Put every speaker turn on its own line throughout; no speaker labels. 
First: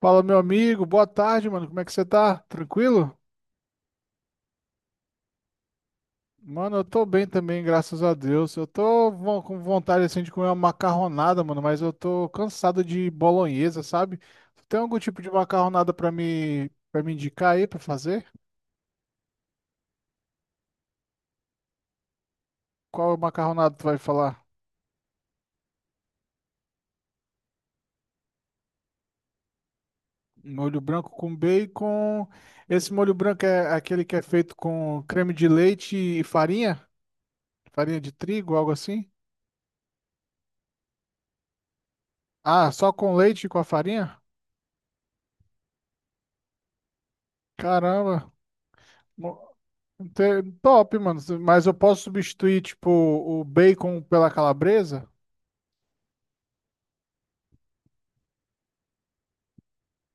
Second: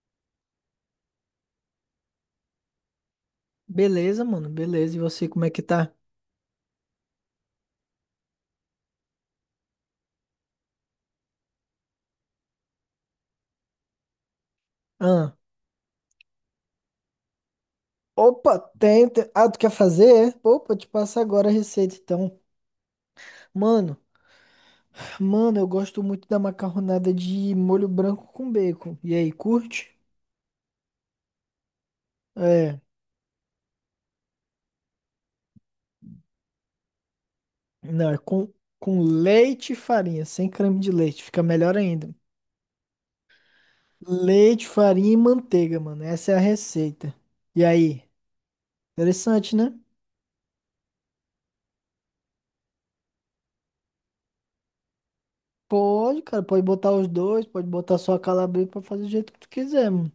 Fala, meu amigo, boa tarde, mano. Como é que você tá? Tranquilo?
Beleza, mano, beleza. E você, como é que tá?
Mano, eu tô bem também, graças a Deus. Eu tô com vontade assim de comer uma macarronada, mano, mas eu tô cansado de bolonhesa, sabe? Tu tem algum tipo de
Ah,
macarronada pra me para me indicar aí pra fazer?
Opa, tem. Tu quer fazer? É? Pô, te passa agora a receita, então.
Qual macarronada tu vai
Mano,
falar?
Mano, eu gosto muito da macarronada de molho branco com bacon. E aí, curte?
Molho branco com bacon.
É,
Esse molho branco é aquele que é feito com creme de leite e farinha? Farinha
não,
de trigo, algo
com
assim?
leite e farinha, sem creme de leite, fica melhor ainda.
Ah, só com leite e com a farinha?
Leite, farinha e manteiga, mano. Essa é a receita. E aí?
Caramba.
Interessante, né?
Top, mano. Mas eu posso substituir, tipo, o bacon pela calabresa?
Pode, cara, pode botar os dois, pode botar só a calabresa pra fazer do jeito que tu quiser, mano.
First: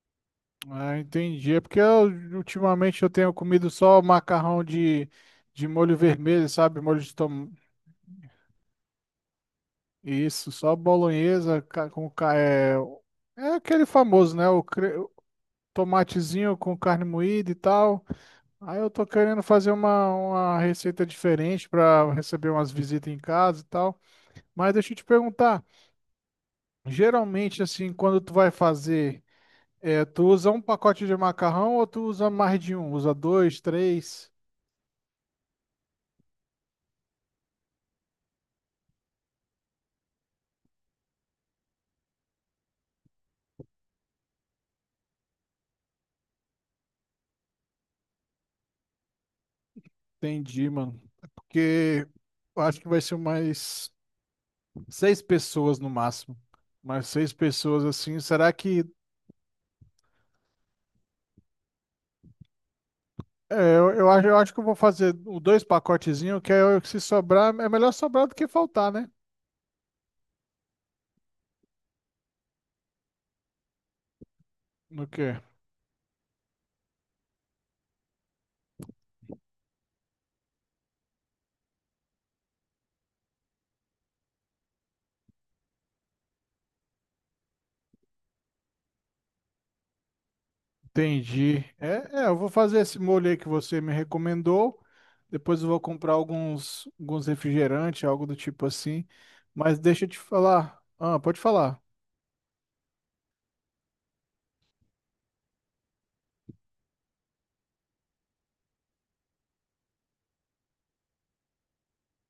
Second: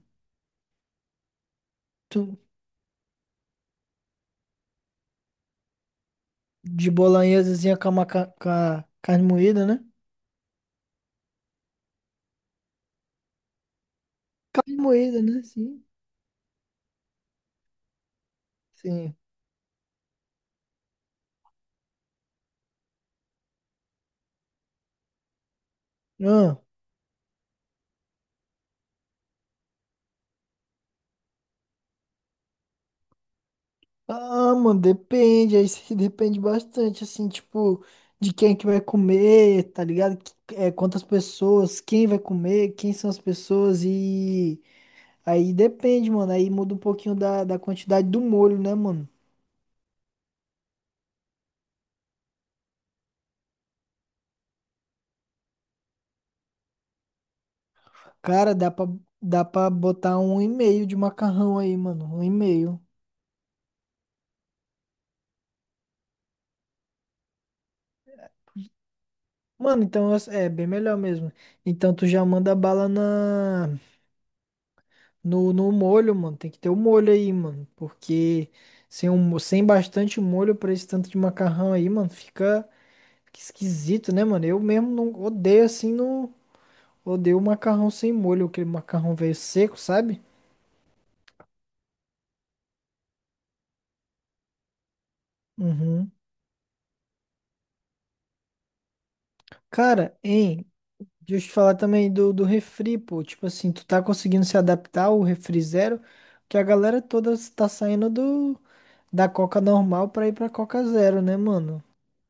Ah, entendi. É porque ultimamente eu tenho comido só macarrão de molho vermelho, sabe?
De
Molho de tomate.
bolonhesazinha com uma com a carne moída, né?
Isso, só bolonhesa é, é aquele famoso, né?
Carne
O
moída, né? Sim,
tomatezinho com carne moída e tal. Aí eu tô
sim.
querendo fazer uma receita diferente para receber umas visitas em casa e tal. Mas deixa eu te perguntar,
Ah,
geralmente assim, quando tu vai fazer é, tu usa um pacote de macarrão ou tu usa mais de um? Usa dois, três?
ah, mano, depende. Aí se depende bastante, assim, tipo, de quem que vai comer, tá ligado? É, quantas pessoas, quem vai comer, quem são as pessoas e... Aí depende, mano. Aí muda um pouquinho da quantidade do molho, né, mano?
Entendi, mano. Porque eu acho que vai ser mais seis pessoas no máximo. Mais seis pessoas assim. Será
Cara, dá
que.
pra, dá pra botar um e meio de macarrão aí, mano. Um e meio.
Eu acho que eu vou fazer o dois pacotezinhos, se sobrar, é melhor sobrar do que faltar, né?
Mano, então é bem melhor mesmo. Então tu já manda bala na
No quê?
no molho, mano. Tem que ter o molho aí, mano, porque sem sem bastante molho pra esse tanto de macarrão aí, mano, fica esquisito, né, mano? Eu mesmo não odeio assim, não odeio o macarrão sem molho, aquele macarrão velho seco, sabe?
Entendi. Eu vou fazer esse molho aí que você me recomendou. Depois eu vou
Uhum.
comprar alguns refrigerantes, algo do tipo assim. Mas deixa eu
Cara,
te
hein?
falar. Ah, pode
Deixa eu te falar
falar.
também do refri, pô. Tipo assim, tu tá conseguindo se adaptar ao refri zero, que a galera toda tá saindo do da Coca normal pra ir pra Coca zero, né, mano?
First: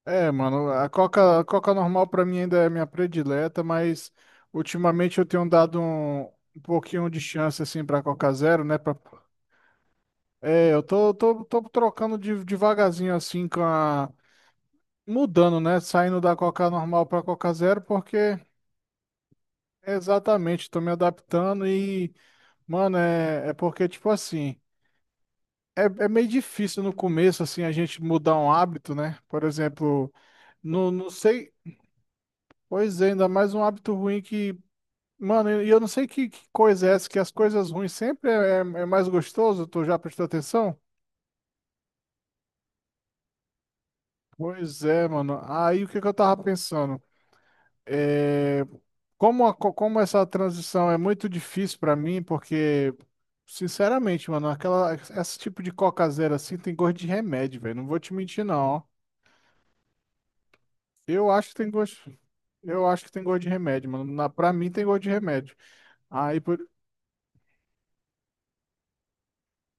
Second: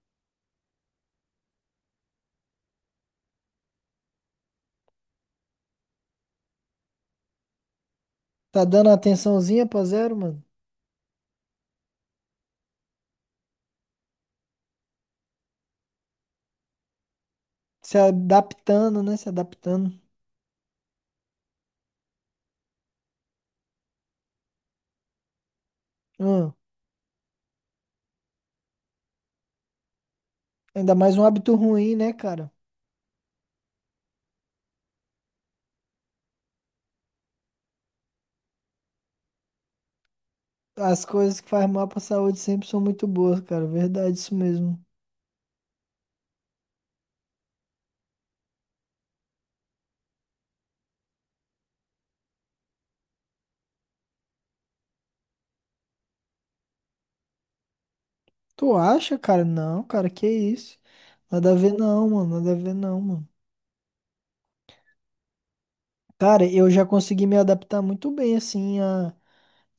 É, mano, a Coca normal pra mim ainda é minha predileta, mas ultimamente eu tenho dado um pouquinho de chance assim pra Coca
Tá
Zero, né?
dando
Pra,
atençãozinha pra zero, mano?
é, eu tô trocando devagarzinho assim com a. Mudando, né? Saindo da Coca normal pra Coca Zero,
Se
porque.
adaptando, né? Se adaptando.
Exatamente, tô me adaptando e, mano, é porque, tipo assim, é meio
Hum.
difícil no começo, assim, a gente mudar um hábito, né? Por exemplo,
Ainda
não
mais um
sei,
hábito ruim, né, cara?
pois é, ainda mais um hábito ruim que, mano, e eu não sei que coisa é essa, que as coisas ruins sempre é mais gostoso, tu já prestou atenção?
As coisas que faz mal pra saúde sempre são muito boas, cara. Verdade, isso mesmo.
Pois é, mano, aí o que que eu tava pensando? É, como, como essa transição é muito difícil para mim, porque, sinceramente, mano, esse tipo de cocazeira assim tem gosto de remédio, velho. Não vou te mentir, não.
Tu
Ó.
acha, cara? Não, cara, que isso?
Eu acho
Nada
que
a
tem
ver não,
gosto.
mano. Nada a ver
Eu
não,
acho que tem
mano.
gosto de remédio, mano. Pra mim tem gosto de remédio. Aí,
Cara,
por,
eu já consegui me adaptar muito bem, assim,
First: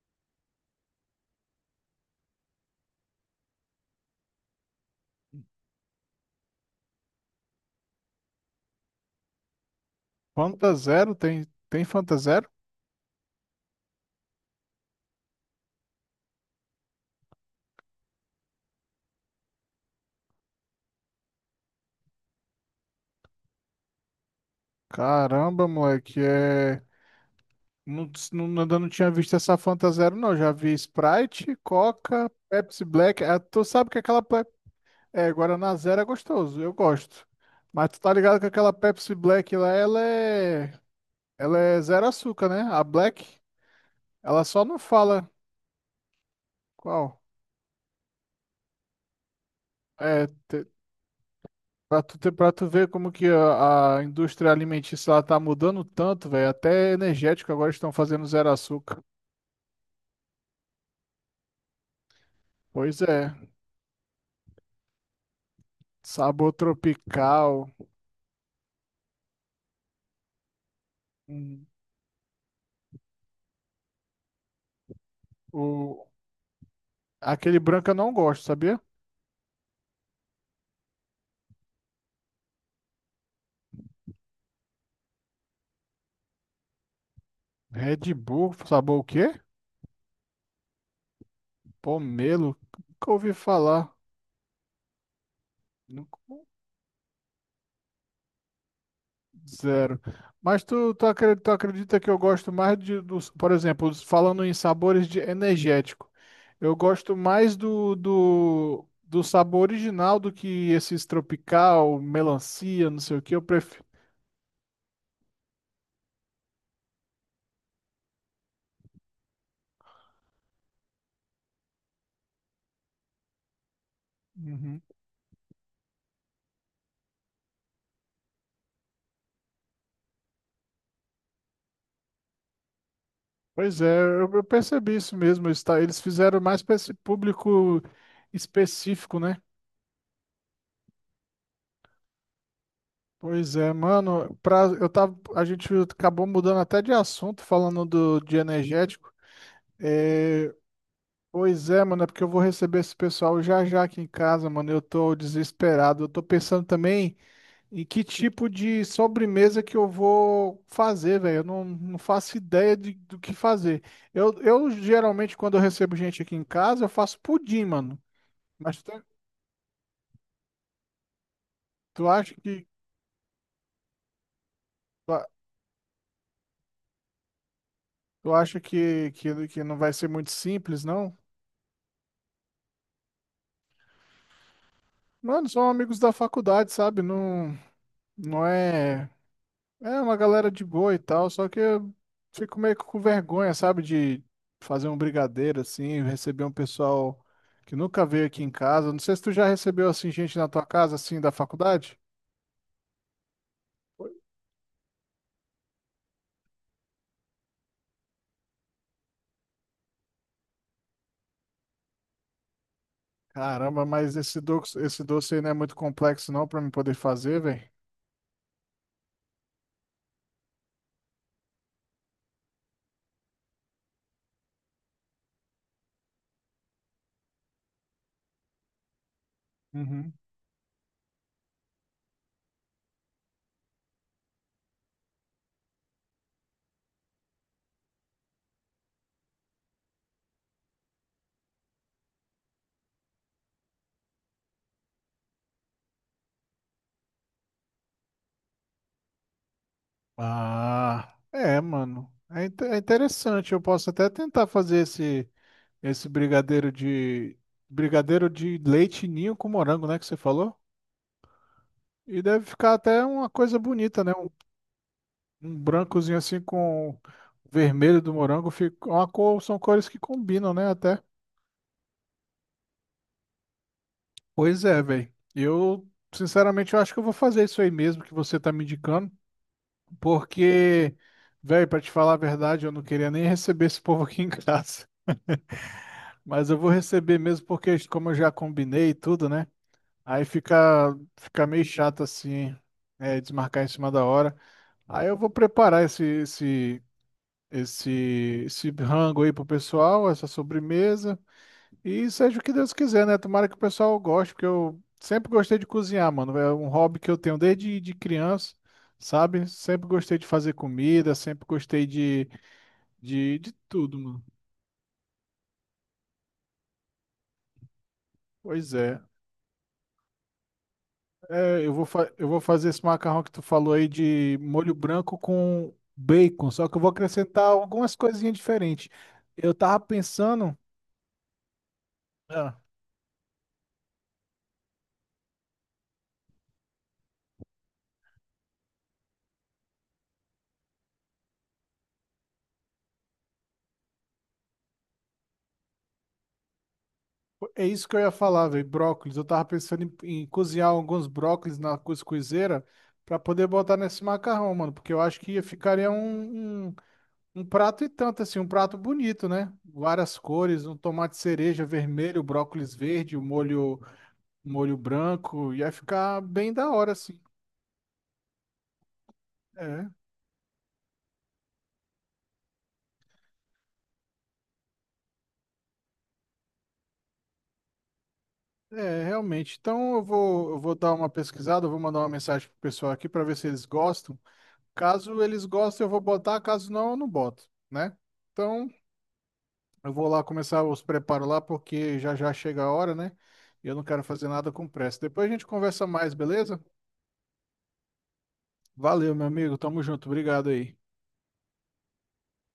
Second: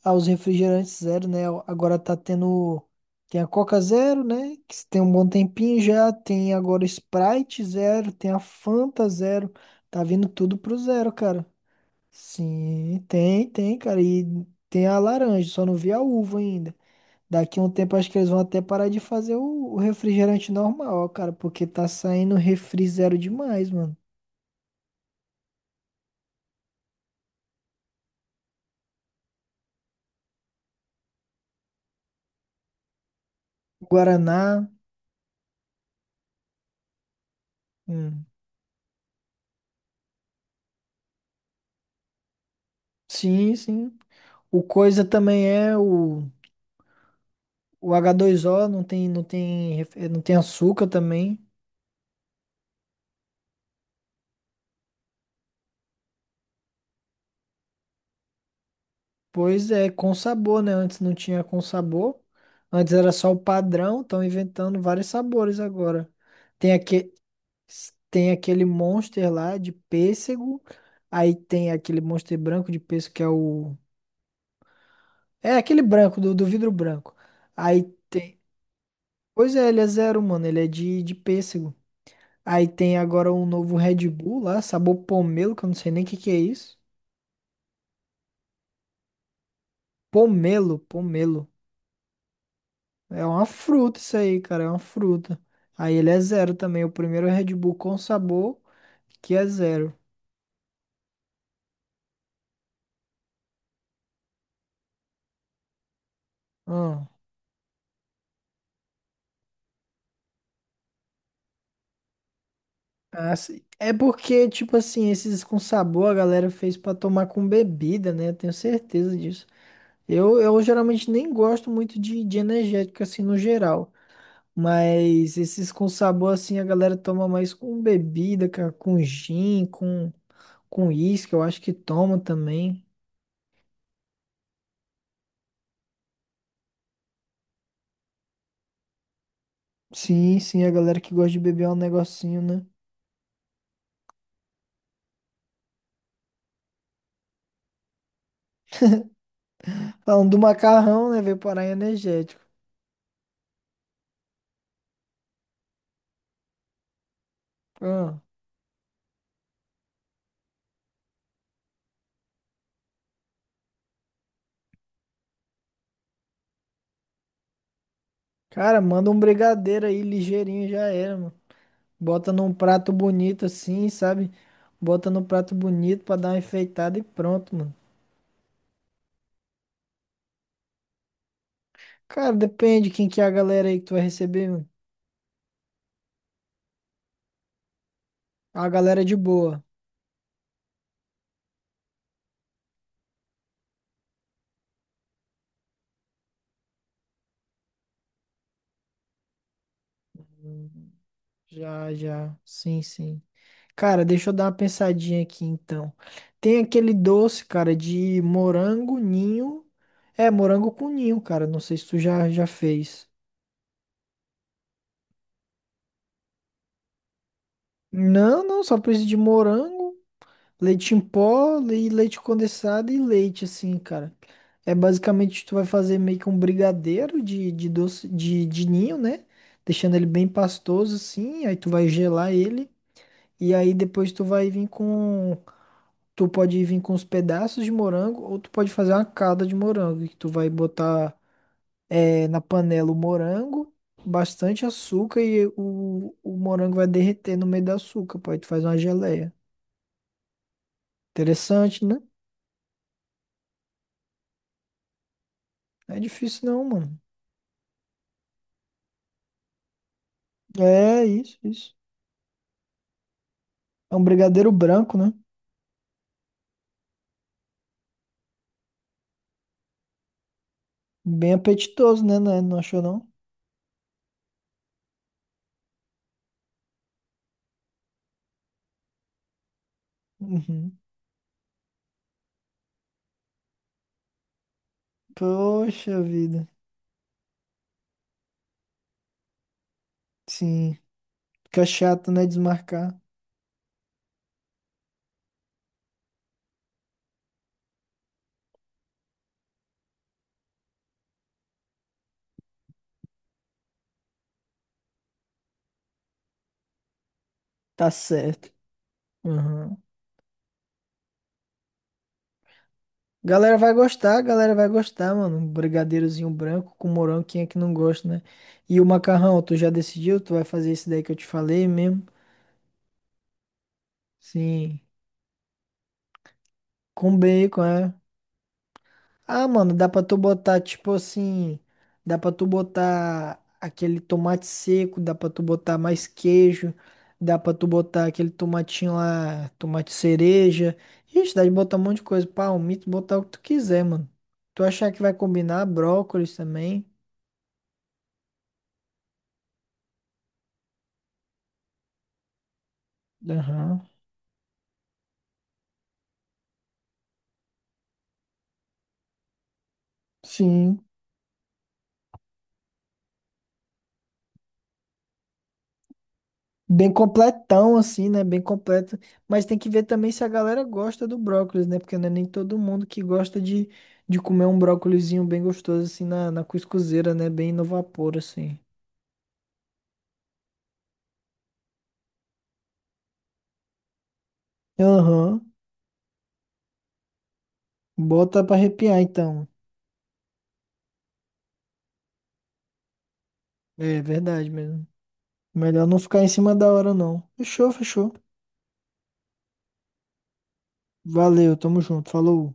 aos refrigerantes zero, né? Agora tá tendo. Tem a Coca Zero, né? Que tem um bom tempinho já. Tem agora Sprite Zero. Tem a Fanta Zero. Tá vindo tudo
Fanta
pro
Zero?
zero,
Tem,
cara.
tem Fanta Zero?
Sim, tem, tem, cara. E tem a laranja, só não vi a uva ainda. Daqui a um tempo acho que eles vão até parar de fazer o refrigerante normal, cara, porque tá saindo refri zero demais, mano.
Caramba, moleque, é. Não, não, ainda não tinha visto essa Fanta Zero, não. Já vi Sprite, Coca, Pepsi Black. Ah, tu sabe que aquela.
Guaraná.
É, Guaraná Zero é gostoso, eu gosto. Mas tu tá
Hum,
ligado que aquela Pepsi Black lá, ela é. Ela é zero açúcar, né? A Black,
sim, sim.
ela
O
só não
coisa
fala
também é
qual.
o h dois o não tem, não
É,
tem açúcar também.
pra tu ver como que a indústria alimentícia ela tá mudando tanto, velho. Até energético agora estão fazendo zero açúcar.
Pois é, com sabor, né? Antes não tinha com sabor. Antes
Pois
era só
é,
o padrão, estão inventando vários sabores agora.
sabor
Tem aque,
tropical.
tem aquele Monster lá de pêssego. Aí
Hum,
tem aquele Monster branco de pêssego que é o. É aquele
o
branco, do vidro branco.
aquele
Aí
branco eu não
tem.
gosto, sabia?
Pois é, ele é zero, mano. Ele é de pêssego. Aí tem agora um novo Red Bull lá, sabor pomelo, que eu não sei nem o que que é isso.
Red Bull, sabor o quê?
Pomelo, pomelo.
Pomelo, nunca
É
ouvi
uma
falar.
fruta isso aí, cara, é uma fruta. Aí ele é
Nunca-
zero também, o primeiro Red Bull com sabor que é zero.
Zero. Tu acredita que eu gosto mais por exemplo, falando em sabores de energético, eu
Hum.
gosto mais do sabor original do que esses tropical, melancia, não sei o que,
Ah,
eu
sim.
prefiro.
É porque, tipo assim, esses com sabor a galera fez pra tomar com bebida, né? Eu tenho certeza disso. Eu geralmente nem gosto muito de energético assim no geral.
Uhum.
Mas esses com sabor, assim, a galera toma mais com bebida, cara, com gin, com uísque, eu acho que toma também.
Pois é, eu percebi isso mesmo. Eles fizeram mais para esse público específico, né?
Sim, sim, a galera que gosta de beber é um negocinho, né?
Pois é, mano, pra, eu tava, a gente acabou mudando até de assunto, falando do, de energético.
Falando do
É,
macarrão, né? Veio parar
pois
em
é, mano, é porque eu vou
energético.
receber esse pessoal já já aqui em casa, mano. Eu tô desesperado. Eu tô pensando também em que
Ah,
tipo de sobremesa que eu vou fazer, velho. Eu não faço ideia de, do que fazer. Eu geralmente, quando eu recebo gente aqui em casa, eu faço pudim, mano.
cara,
Mas tu,
manda um brigadeiro aí, ligeirinho, já era, mano.
tu
Bota
acha
num
que,
prato bonito assim, sabe? Bota num prato bonito pra dar uma enfeitada e pronto, mano.
tu acha que não vai ser muito simples, não?
Cara, depende quem que é a galera aí que tu vai receber, mano.
Mano, são amigos da faculdade, sabe? Não, não
A galera
é.
de boa.
É uma galera de boa e tal, só que eu fico meio que com vergonha, sabe? De fazer um brigadeiro assim, receber um pessoal que nunca veio aqui em casa. Não sei se tu já recebeu assim gente na tua casa, assim, da
Já,
faculdade.
já. Sim, sim. Cara, deixa eu dar uma pensadinha aqui então. Tem aquele doce, cara, de morango ninho. É, morango com ninho, cara. Não sei se tu já, já fez.
Caramba, mas esse doce aí não é muito complexo não pra mim poder fazer, velho.
Não, não, só precisa de morango, leite em pó e leite condensado e leite, assim, cara. É basicamente tu vai fazer meio que um brigadeiro de doce de ninho, né? Deixando ele
Uhum.
bem pastoso, assim. Aí tu vai gelar ele. E aí depois tu vai vir com, tu pode vir com os pedaços de morango ou tu pode fazer uma calda de morango, que tu vai botar eh, na panela o morango, bastante açúcar e o morango vai derreter no meio do açúcar, pô, aí tu faz uma geleia.
Ah, é,
Interessante, né?
mano. É interessante. Eu posso até tentar fazer esse.
Não é
Esse
difícil não,
brigadeiro
mano.
de. Brigadeiro de leite ninho com morango, né? Que você falou?
É isso, isso.
E deve ficar até uma coisa
É
bonita,
um
né? Um,
brigadeiro branco, né?
um brancozinho assim com o vermelho do morango. Fica uma cor, são cores que combinam, né? Até.
Bem apetitoso, né? Não, não achou não?
Pois é, velho. Eu, sinceramente, eu acho que eu vou fazer isso aí mesmo que você tá me indicando.
Uhum.
Porque, velho, pra te falar a verdade, eu não queria nem receber esse povo aqui em casa.
Poxa vida.
Mas eu vou receber mesmo porque, como eu já combinei e tudo, né? Aí
Sim.
fica, fica meio
Fica
chato
chato, né?
assim,
Desmarcar.
é, desmarcar em cima da hora. Aí eu vou preparar esse, esse rango aí pro pessoal, essa sobremesa. E seja o que Deus quiser, né? Tomara que o pessoal goste, porque eu sempre gostei de cozinhar, mano. É um hobby que eu tenho desde
Tá
de
certo.
criança, sabe?
Uhum.
Sempre gostei de fazer comida, sempre gostei de tudo, mano.
Galera vai gostar, mano. Um brigadeirozinho branco com morango, quem é que não gosta, né?
Pois
E o
é.
macarrão, tu já decidiu? Tu vai fazer esse daí que eu te falei
Eu vou,
mesmo?
eu vou fazer esse macarrão que tu falou aí de molho
Sim.
branco com bacon, só que eu vou
Com
acrescentar
bacon, é.
algumas coisinhas diferentes.
Ah,
Eu
mano,
tava
dá pra tu
pensando,
botar, tipo assim. Dá pra tu
ah,
botar aquele tomate seco, dá pra tu botar mais queijo, dá pra tu botar aquele tomatinho lá, tomate cereja. Ixi, dá de botar um monte de coisa. Palmito, botar o que tu quiser, mano. Tu achar que vai combinar, brócolis também.
é isso que eu ia falar, velho, brócolis. Eu tava pensando em cozinhar alguns brócolis na cuscuzeira pra poder botar
Aham.
nesse macarrão, mano, porque eu acho que ia ficaria um prato e tanto, assim, um prato bonito, né? Várias cores, um
Sim,
tomate cereja vermelho, brócolis verde, o molho, molho branco, ia ficar bem da hora,
bem
assim.
completão assim, né? Bem completo. Mas tem que ver
É.
também se a galera gosta do brócolis, né? Porque não é nem todo mundo que gosta de comer um brócolizinho bem gostoso assim na, na cuscuzeira, né? Bem no vapor assim.
É, realmente. Então eu vou dar uma pesquisada, eu vou mandar uma mensagem pro pessoal aqui para ver se eles gostam. Caso eles
Aham.
gostem, eu vou botar, caso não, eu não boto, né?
Bota pra
Então
arrepiar então.
eu vou lá começar os preparos lá, porque já já chega a hora, né? E eu não
É
quero fazer nada
verdade
com
mesmo.
pressa. Depois a gente conversa
Melhor não
mais,
ficar em cima
beleza?
da hora não. Fechou, fechou.
Valeu, meu amigo. Tamo junto. Obrigado aí.
Valeu, tamo junto. Falou.